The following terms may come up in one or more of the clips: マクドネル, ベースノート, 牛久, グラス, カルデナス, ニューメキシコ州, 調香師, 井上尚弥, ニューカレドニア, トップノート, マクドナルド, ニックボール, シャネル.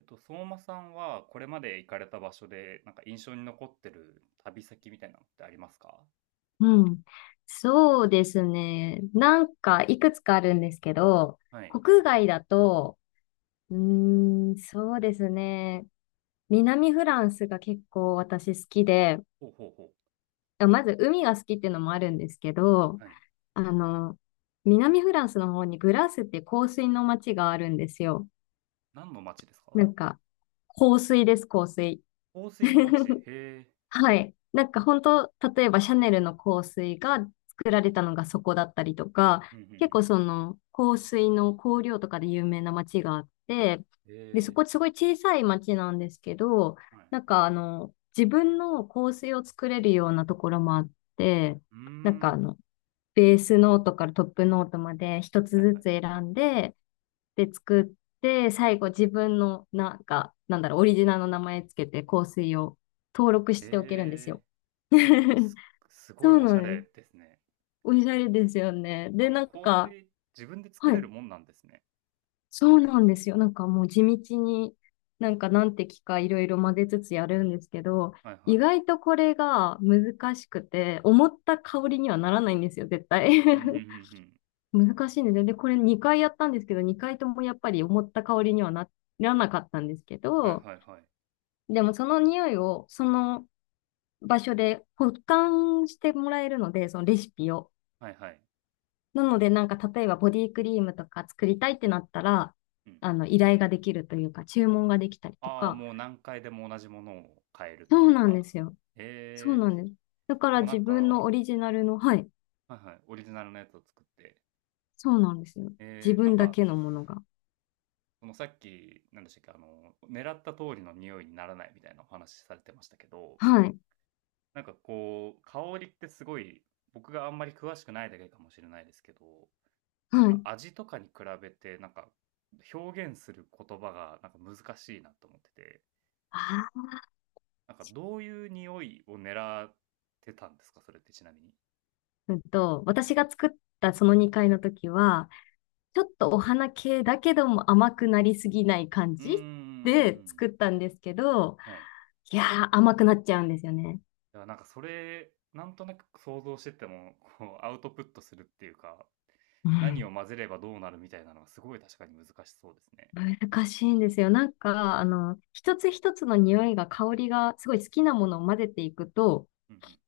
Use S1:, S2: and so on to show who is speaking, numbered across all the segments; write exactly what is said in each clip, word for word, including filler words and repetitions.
S1: えっと、相馬さんはこれまで行かれた場所で、なんか印象に残ってる旅先みたいなのってありますか？
S2: うん。そうですね。なんか、いくつかあるんですけど、
S1: はい。
S2: 国外だと、うーん、そうですね。南フランスが結構私好きで、
S1: ほうほうほ
S2: あまず海が好きっていうのもあるんですけど、
S1: う。はい。
S2: あの、南フランスの方にグラスって香水の街があるんですよ。
S1: 何の町ですか？
S2: なんか、香水です、香水。
S1: 香水の町。へ え。
S2: はい。なんか本当、例えばシャネルの香水が作られたのがそこだったりとか、
S1: うんうんう
S2: 結
S1: ん。
S2: 構その香水の香料とかで有名な街があって、
S1: へ
S2: で、そ
S1: え。
S2: こすごい小さい街なんですけど、
S1: はい。
S2: なんかあの、自分の香水を作れるようなところもあって、
S1: うー
S2: なんかあ
S1: ん。
S2: の、ベースノートからトップノートまで一つ
S1: はい
S2: ず
S1: は
S2: つ
S1: い。
S2: 選んで、で作って、最後自分の、なんか、なんだろう、オリジナルの名前つけて香水を登録しておけるんです
S1: へえ。
S2: よ。
S1: す、え す、すご
S2: そ
S1: い
S2: う
S1: おし
S2: な
S1: ゃ
S2: ん
S1: れ
S2: です。
S1: ですね。
S2: おしゃれですよね。
S1: しか
S2: で、な
S1: も
S2: ん
S1: 香
S2: か、
S1: 水、自分で作
S2: は
S1: れる
S2: い、
S1: もんなんですね。
S2: そうなんですよ。なんかもう地道に、なんか何滴かいろいろ混ぜつつやるんですけど、
S1: はいは
S2: 意
S1: い。
S2: 外とこれが難しくて、思った香りにはならないんですよ、絶対。
S1: うんうんう ん
S2: 難しいんですよ。で、これにかいやったんですけど、にかいともやっぱり思った香りにはならなかったんですけ
S1: うん。はい
S2: ど、
S1: はいはい。
S2: でもその匂いをその場所で保管してもらえるので、そのレシピを。
S1: はいはい。
S2: なのでなんか例えばボディクリームとか作りたいってなったら、あの依頼ができるというか注文ができたりと
S1: ああ、
S2: か。
S1: もう何回でも同じものを買える
S2: そ
S1: とい
S2: う
S1: う
S2: なんで
S1: か。
S2: すよ。そう
S1: え
S2: な
S1: え、
S2: んです。だか
S1: で
S2: ら
S1: もなん
S2: 自
S1: か
S2: 分
S1: は
S2: のオリジナルの、はい。
S1: いはい、オリジナルのやつを作って。
S2: そうなんですよ。自
S1: ええ、なん
S2: 分だ
S1: か、
S2: けのものが。
S1: そのさっき、何でしたっけ、あの、狙った通りの匂いにならないみたいなお話されてましたけど、
S2: はい。
S1: なんかこう、香りってすごい、僕があんまり詳しくないだけかもしれないですけど、なん
S2: は
S1: か
S2: い。
S1: 味とかに比べて、なんか、表現する言葉がなんか難しいなと思ってて、
S2: あ
S1: なんかどういう匂いを狙ってたんですか？それってちなみに。
S2: ーうんと、私が作ったそのにかいの時は、ちょっとお花系だけども甘くなりすぎない感
S1: うー
S2: じ
S1: ん、
S2: で作ったんですけど、
S1: はい。
S2: いやー甘くなっちゃうんですよね。
S1: だからなんかそれ、なんとなく想像してても、こうアウトプットするっていうか、
S2: う
S1: 何
S2: ん。
S1: を混ぜればどうなるみたいなのはすごい確かに難しそうですね。
S2: 難しいんですよ。なんか、あの、一つ一つの匂いが、香りが、すごい好きなものを混ぜていくと、
S1: うん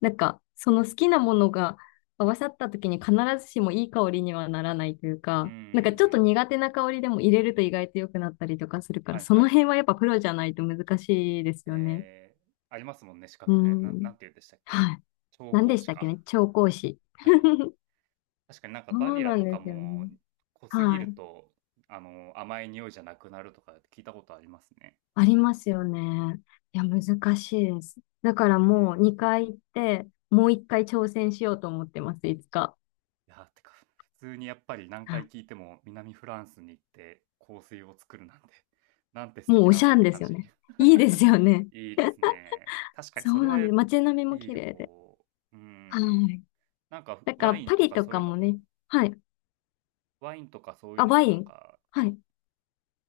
S2: なんか、その好きなものが合わさった時に必ずしもいい香りにはならないという
S1: うん。う
S2: か、
S1: んうんう
S2: なんかちょっ
S1: ん。
S2: と苦手な香りでも入れると意外と良くなったりとかするから、
S1: はい
S2: そ
S1: は
S2: の
S1: いは
S2: 辺
S1: い。
S2: はやっぱプロじゃないと難しいですよね。
S1: えーありますもんね、資
S2: う
S1: 格ね。ななん
S2: ん。
S1: て言うんでしたっけ。
S2: はい。
S1: 調
S2: 何
S1: 香
S2: でし
S1: 師
S2: たっけ
S1: か。
S2: ね調香師。
S1: はい。確かになんか
S2: そ
S1: バ
S2: う
S1: ニラ
S2: な
S1: と
S2: ん
S1: か
S2: ですよ
S1: も
S2: ね。
S1: 濃すぎ
S2: は
S1: る
S2: い。
S1: と、あの、甘い匂いじゃなくなるとか聞いたことありますね。
S2: ありますよね。いや、難しいです。だから
S1: え
S2: もう
S1: ー
S2: にかい行って、もういっかい挑戦しようと思ってます、いつか。
S1: いや、てか、普通にやっぱり何
S2: はい。
S1: 回聞いても南フランスに行って香水を作るなんて、なんて素
S2: もう
S1: 敵
S2: お
S1: な
S2: し
S1: んだ
S2: ゃ
S1: っ
S2: ん
S1: て
S2: で
S1: 感
S2: すよ
S1: じ。
S2: ね。いいですよね。
S1: いいですね。確かに
S2: そ
S1: それ
S2: うな
S1: は
S2: ん
S1: い
S2: です。街並みも
S1: い
S2: 綺
S1: 旅
S2: 麗で。
S1: 行。うんう
S2: は
S1: ん。
S2: い。
S1: なんか
S2: だから
S1: ワイン
S2: パ
S1: と
S2: リ
S1: か
S2: と
S1: そうい
S2: か
S1: うの
S2: もね。
S1: も、
S2: はい。
S1: ワインとかそういう
S2: あ、
S1: の
S2: ワ
S1: もな
S2: イ
S1: ん
S2: ン。
S1: か、
S2: は
S1: ね、
S2: い。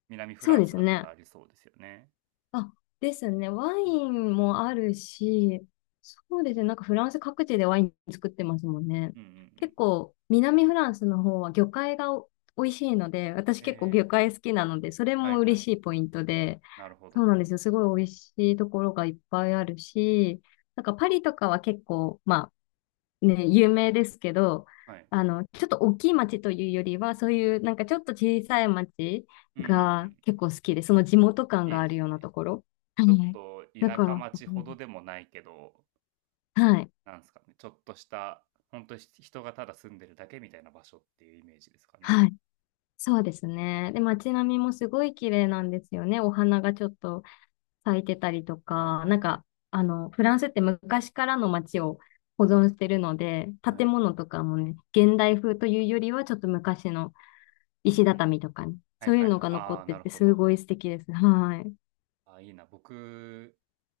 S1: 南フ
S2: そ
S1: ラ
S2: う
S1: ン
S2: で
S1: ス
S2: す
S1: だったら
S2: ね。
S1: ありそうですよね。
S2: あ、ですね。ワ
S1: うん。
S2: インもあるし、そうですね。なんかフランス各地でワイン作ってますもんね。
S1: うんうんうん。
S2: 結構、南フランスの方は魚介がお美味しいので、私結構
S1: え
S2: 魚介好きなので、それ
S1: ー、は
S2: も
S1: いは
S2: 嬉
S1: い。
S2: しいポイントで、
S1: なるほ
S2: そ
S1: ど。
S2: うなんですよ。すごい美味しいところがいっぱいあるし、なんかパリとかは結構、まね、有名ですけど、
S1: はい。
S2: あの、ちょっと大きい町というよりは、そういうなんかちょっと小さい町
S1: うんうんう
S2: が
S1: ん。
S2: 結構好きで、その地元感
S1: いい
S2: が
S1: で
S2: ある
S1: す
S2: ような
S1: ね。
S2: ところ。は
S1: ちょっ
S2: い。
S1: と
S2: だ
S1: 田
S2: か
S1: 舎
S2: ら、す
S1: 町
S2: ごい
S1: ほ
S2: で
S1: ど
S2: す。
S1: でもないけど、
S2: はい。
S1: なんですかね、ちょっとした、本当に人がただ住んでるだけみたいな場所っていうイメージですかね。
S2: はい。そうですね。で、街並みもすごい綺麗なんですよね。お花がちょっと咲いてたりと
S1: はい
S2: か、
S1: は
S2: なん
S1: い。
S2: か、あの、フランスって昔からの街を保存してるので、
S1: は
S2: 建
S1: い。
S2: 物とかもね、現代風というよりは、ちょっと昔の
S1: うんう
S2: 石
S1: ん。
S2: 畳とかね。
S1: はい
S2: そうい
S1: は
S2: う
S1: い
S2: の
S1: はい。
S2: が残
S1: あ
S2: っ
S1: あ、
S2: て
S1: なる
S2: て、
S1: ほ
S2: す
S1: ど。
S2: ごい素敵です。はい。
S1: ああ、いいな。僕、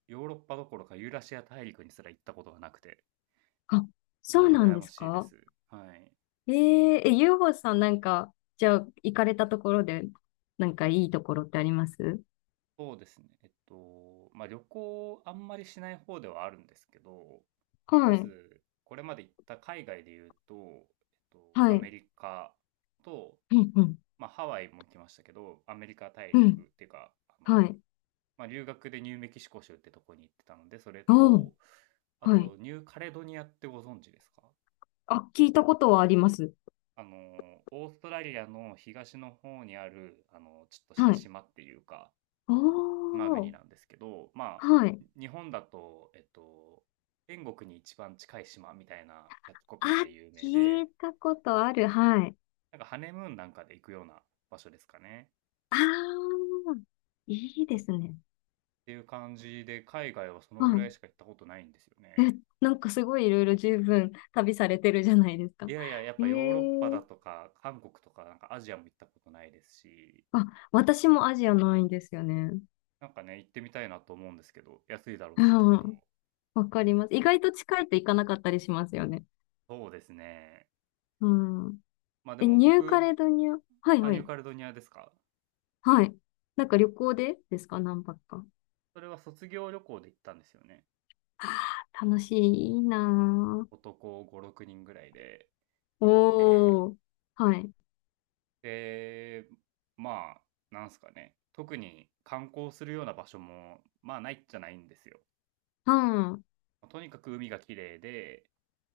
S1: ヨーロッパどころかユーラシア大陸にすら行ったことがなくて、
S2: あ、
S1: す
S2: そ
S1: ごい
S2: うなん
S1: 羨
S2: で
S1: ま
S2: す
S1: しいで
S2: か？
S1: す。はい。
S2: えー、え、ゆうほさんなんか、じゃあ、行かれたところで、なんかいいところってあります？
S1: そうですね。えっと、まあ、旅行あんまりしない方ではあるんですけど、ま
S2: はい。
S1: ず、これまで行った海外で言うと、えっと、
S2: は
S1: ア
S2: い。
S1: メリカと、
S2: うん、うん、
S1: まあ、ハワイも来ましたけど、アメリカ大
S2: う
S1: 陸
S2: ん。
S1: っていうか、あの、
S2: はい。
S1: まあ、留学でニューメキシコ州ってとこに行ってたので、それ
S2: おー、
S1: と、あ
S2: はい。
S1: と、ニューカレドニアってご存知ですか？
S2: あ、聞いたことはあります。
S1: あの、オーストラリアの東の方にある、あの、ちょっとした
S2: はい。
S1: 島っていうか、
S2: お
S1: 島国
S2: ー、
S1: なんですけど、まあ、
S2: はい。
S1: 日本だと、えっと、天国に一番近い島みたいなキャッチコピー
S2: あ、
S1: で有名
S2: 聞
S1: で、
S2: いたことある。はい。
S1: なんかハネムーンなんかで行くような場所ですかね。
S2: あー、いいですね。
S1: っていう感じで、海外はその
S2: は
S1: ぐら
S2: い。
S1: いしか行ったことないんですよね。
S2: なんかすごいいろいろ十分旅されてるじゃないですか。
S1: いやいや、やっ
S2: え
S1: ぱヨーロッパだと
S2: え、
S1: か、韓国とか、なんかアジアも行ったことないですし、
S2: あ、私もアジアないんですよね。
S1: なんかね、行ってみたいなと思うんですけど、安いだろうし、きっ
S2: う
S1: と。
S2: ん。わかります。意外と近いと行かなかったりしますよね。
S1: そうですね。
S2: うん。
S1: まあで
S2: え、
S1: も
S2: ニューカ
S1: 僕、
S2: レドニア。はい
S1: あ、
S2: は
S1: ニュー
S2: い。
S1: カレドニアですか？
S2: はい。なんか旅行でですか？何泊か。
S1: それは卒業旅行で行ったんですよね。
S2: ああ、楽しい。いいな
S1: 男ご、ろくにんぐらいで
S2: ー。
S1: 行って、
S2: おー。はい。
S1: で、まあ、なんすかね。特に観光するような場所も、まあないっちゃないんですよ。
S2: うん。う
S1: まとにかく海が綺麗で、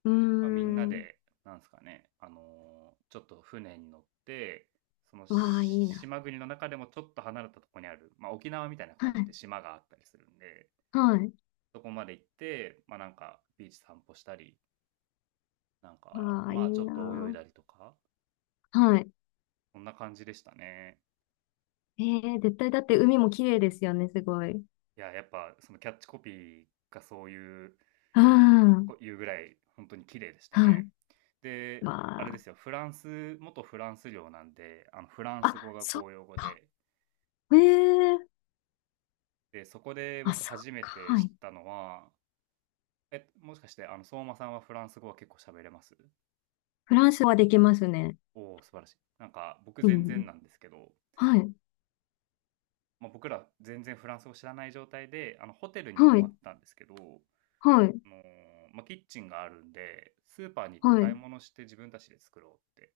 S2: ー
S1: まあ、みんな
S2: ん。
S1: で、なんですかね、あの、ちょっと船に乗って、その、
S2: わあ、いいな。
S1: 島国の中でもちょっと離れたところにある、まあ、沖縄みたいな
S2: は
S1: 感じ
S2: い。
S1: で島があったりするんで、
S2: はい。
S1: そこまで行って、まあ、なんかビーチ散歩したり、なんか、
S2: わあ、い
S1: ま
S2: い
S1: あ、ちょっと泳い
S2: な
S1: だりとか、
S2: ー。はい。
S1: そんな感じでしたね。
S2: えー、絶対だって海も綺麗ですよね、すごい。
S1: いや、やっぱそのキャッチコピーがそういう
S2: うん。
S1: いうぐらい本当に綺麗でした
S2: は
S1: ね。
S2: い。
S1: で、あれで
S2: ま
S1: すよ、フランス、元フランス領なんで、あのフラン
S2: あ、
S1: ス語
S2: あ、
S1: が
S2: そっ
S1: 公用語
S2: か。
S1: で、
S2: ええ、
S1: で、そこで
S2: あ、
S1: 僕
S2: そっ
S1: 初め
S2: か。
S1: て
S2: は
S1: 知っ
S2: い。
S1: たのは、え、もしかしてあの相馬さんはフランス語は結構喋れます？
S2: フランスはできますね。
S1: おお、素晴らしい。なんか僕
S2: う
S1: 全
S2: ん。
S1: 然なんですけど、
S2: はい。
S1: まあ、僕ら全然フランス語知らない状態で、あのホテルに泊
S2: は
S1: まっ
S2: い。
S1: たんですけど、あ
S2: はい。
S1: のーまあ、キッチンがあるんで、スーパーに行って
S2: は
S1: 買い
S2: い。
S1: 物して自分たちで作ろうって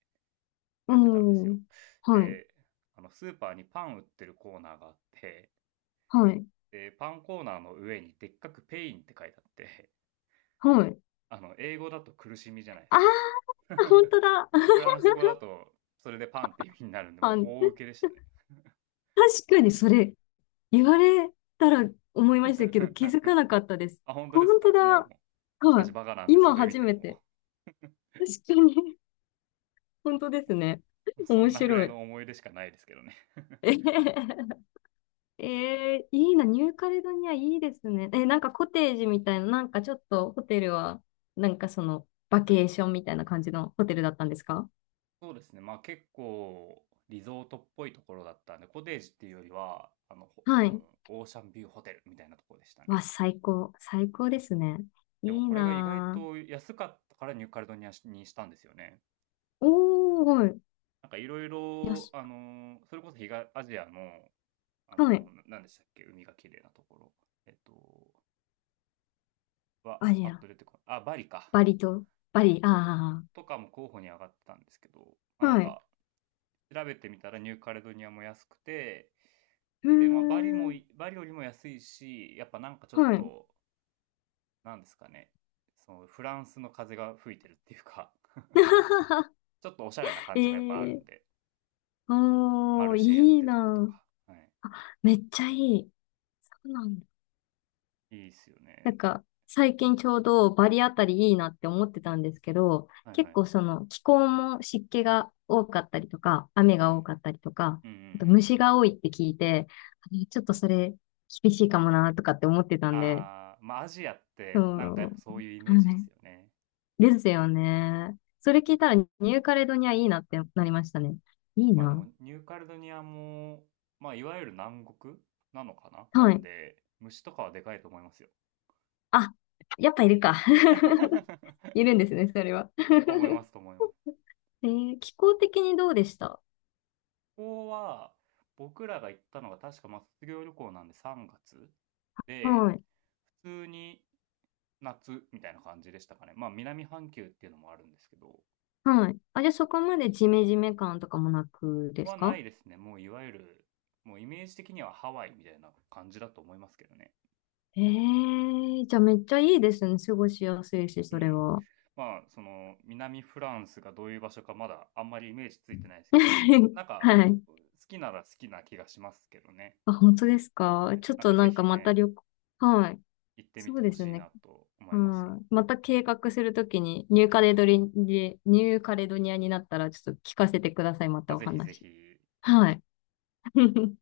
S2: う
S1: やってたんですよ。
S2: ん。はい。
S1: で、あのスーパーにパン売ってるコーナーがあって、
S2: はい。
S1: で、パンコーナーの上にでっかくペインって書いてあって、
S2: はい。
S1: あの、英語だと苦しみじゃないで
S2: あ
S1: すか。
S2: あ、本 当だ。
S1: フ ランス語だと、それでパンって意味になるんで、
S2: あ、
S1: もう大受けでしたね。
S2: 確かにそれ、言われたら思いましたけど、気づか なかったです。
S1: あ、本当
S2: 本
S1: です
S2: 当
S1: か？も
S2: だ。
S1: う、僕
S2: は
S1: たちバカなん
S2: い。
S1: でそ
S2: 今
S1: れ見
S2: 初
S1: て
S2: め
S1: も、
S2: て。確かに。本当ですね。
S1: そ
S2: 面
S1: んなぐら
S2: 白
S1: い
S2: い。
S1: の思い出しかないですけどね。
S2: えへへ、へえー、いいな、ニューカレドニアいいですね。え、なんかコテージみたいな、なんかちょっとホテルは、なんかその、バ
S1: はい
S2: ケーションみたいな感じのホテルだったんですか？
S1: そうですね。まあ結構リゾートっぽいところだったんで、コテージっていうよりは、あの、ほ
S2: は
S1: もう
S2: い。
S1: オーシャンビューホテルみたいなところでした
S2: わ、
S1: ね。
S2: 最高。最高ですね。
S1: でも
S2: いい
S1: これが意外
S2: な
S1: と安かったからニューカレドニアにしたんですよね。
S2: ぁ。おー、
S1: なんかいろい
S2: よ
S1: ろ、
S2: し。
S1: あの、それこそ東アジアの、あ
S2: はい。
S1: の、ななんでしたっけ、海が綺麗なところ。えっと、は、
S2: あ、い
S1: パッ
S2: や、
S1: と出てこない。あ、バリか。
S2: バリと、バリ、
S1: そ
S2: あ
S1: う。とかも候補に上がってたんですけど、まあ、
S2: あ、
S1: なん
S2: はい。
S1: か調べてみたらニューカレドニアも安くて、
S2: うー
S1: で、まあ、バリも
S2: ん、
S1: い、バリよりも安いし、やっぱなんかちょっ
S2: はい。
S1: と、なんですかね、そのフランスの風が吹いてるっていうか、ちょっとおしゃれな
S2: え
S1: 感じもやっぱある
S2: ー、
S1: んで、マ
S2: お
S1: ル
S2: ー、
S1: シェやっ
S2: いい
S1: てたりと
S2: なぁ。
S1: か、は
S2: めっちゃいい。そうなんだ。
S1: い。いいっすよ
S2: なん
S1: ね。
S2: か、最近ちょうどバリあたりいいなって思ってたんですけど、
S1: はいは
S2: 結
S1: い。
S2: 構その気候も湿気が多かったりとか、雨
S1: う
S2: が
S1: ん。
S2: 多かったりとか、
S1: うんうんう
S2: あと
S1: ん。
S2: 虫が多いって聞いて、あれちょっとそれ厳しいかもなとかって思ってたんで、
S1: ああまあアジアってなんかや
S2: そ
S1: っぱ
S2: う、
S1: そういうイメージ
S2: は
S1: です
S2: い。
S1: よね。
S2: ですよね。それ聞いたらニューカレドニアいいなってなりましたね。いい
S1: まあで
S2: な。
S1: もニューカレドニアも、まあいわゆる南国なのかなな
S2: は
S1: ん
S2: い。
S1: で、虫とかはでかいと思いますよ。
S2: あ、やっぱいるか。いるんですね、それは。
S1: と思いま すと思います。
S2: えー気候的にどうでした？
S1: こは、僕らが行ったのが確かまあ卒業旅行なんでさんがつで、
S2: はい。
S1: 普通に夏みたいな感じでしたかね。まあ南半球っていうのもあるんですけど、
S2: はい。あ、じゃあそこまでジメジメ感とかもなくです
S1: はな
S2: か？
S1: いですね。もういわゆる、もうイメージ的にはハワイみたいな感じだと思いますけどね。
S2: ええーじゃあめっちゃいいですね。過ごしやすいし、
S1: う
S2: それ
S1: ん。
S2: は。
S1: まあその南フランスがどういう場所かまだあんまりイメージついてないですけど、なんか
S2: はい。
S1: 好きなら好きな気がしますけどね。
S2: あ、本当ですか？
S1: はい。
S2: ちょっ
S1: なん
S2: と
S1: か
S2: な
S1: ぜ
S2: んか
S1: ひ
S2: また
S1: ね、
S2: 旅行、はい。
S1: 行ってみ
S2: そ
S1: て
S2: うで
S1: ほ
S2: す
S1: しい
S2: ね。
S1: なと思
S2: う
S1: いますよ。
S2: ん。また計画するときに、ニューカレドリ、ニューカレドニアになったら、ちょっと聞かせてください。また
S1: あ、
S2: お
S1: ぜひぜ
S2: 話。
S1: ひ。
S2: はい。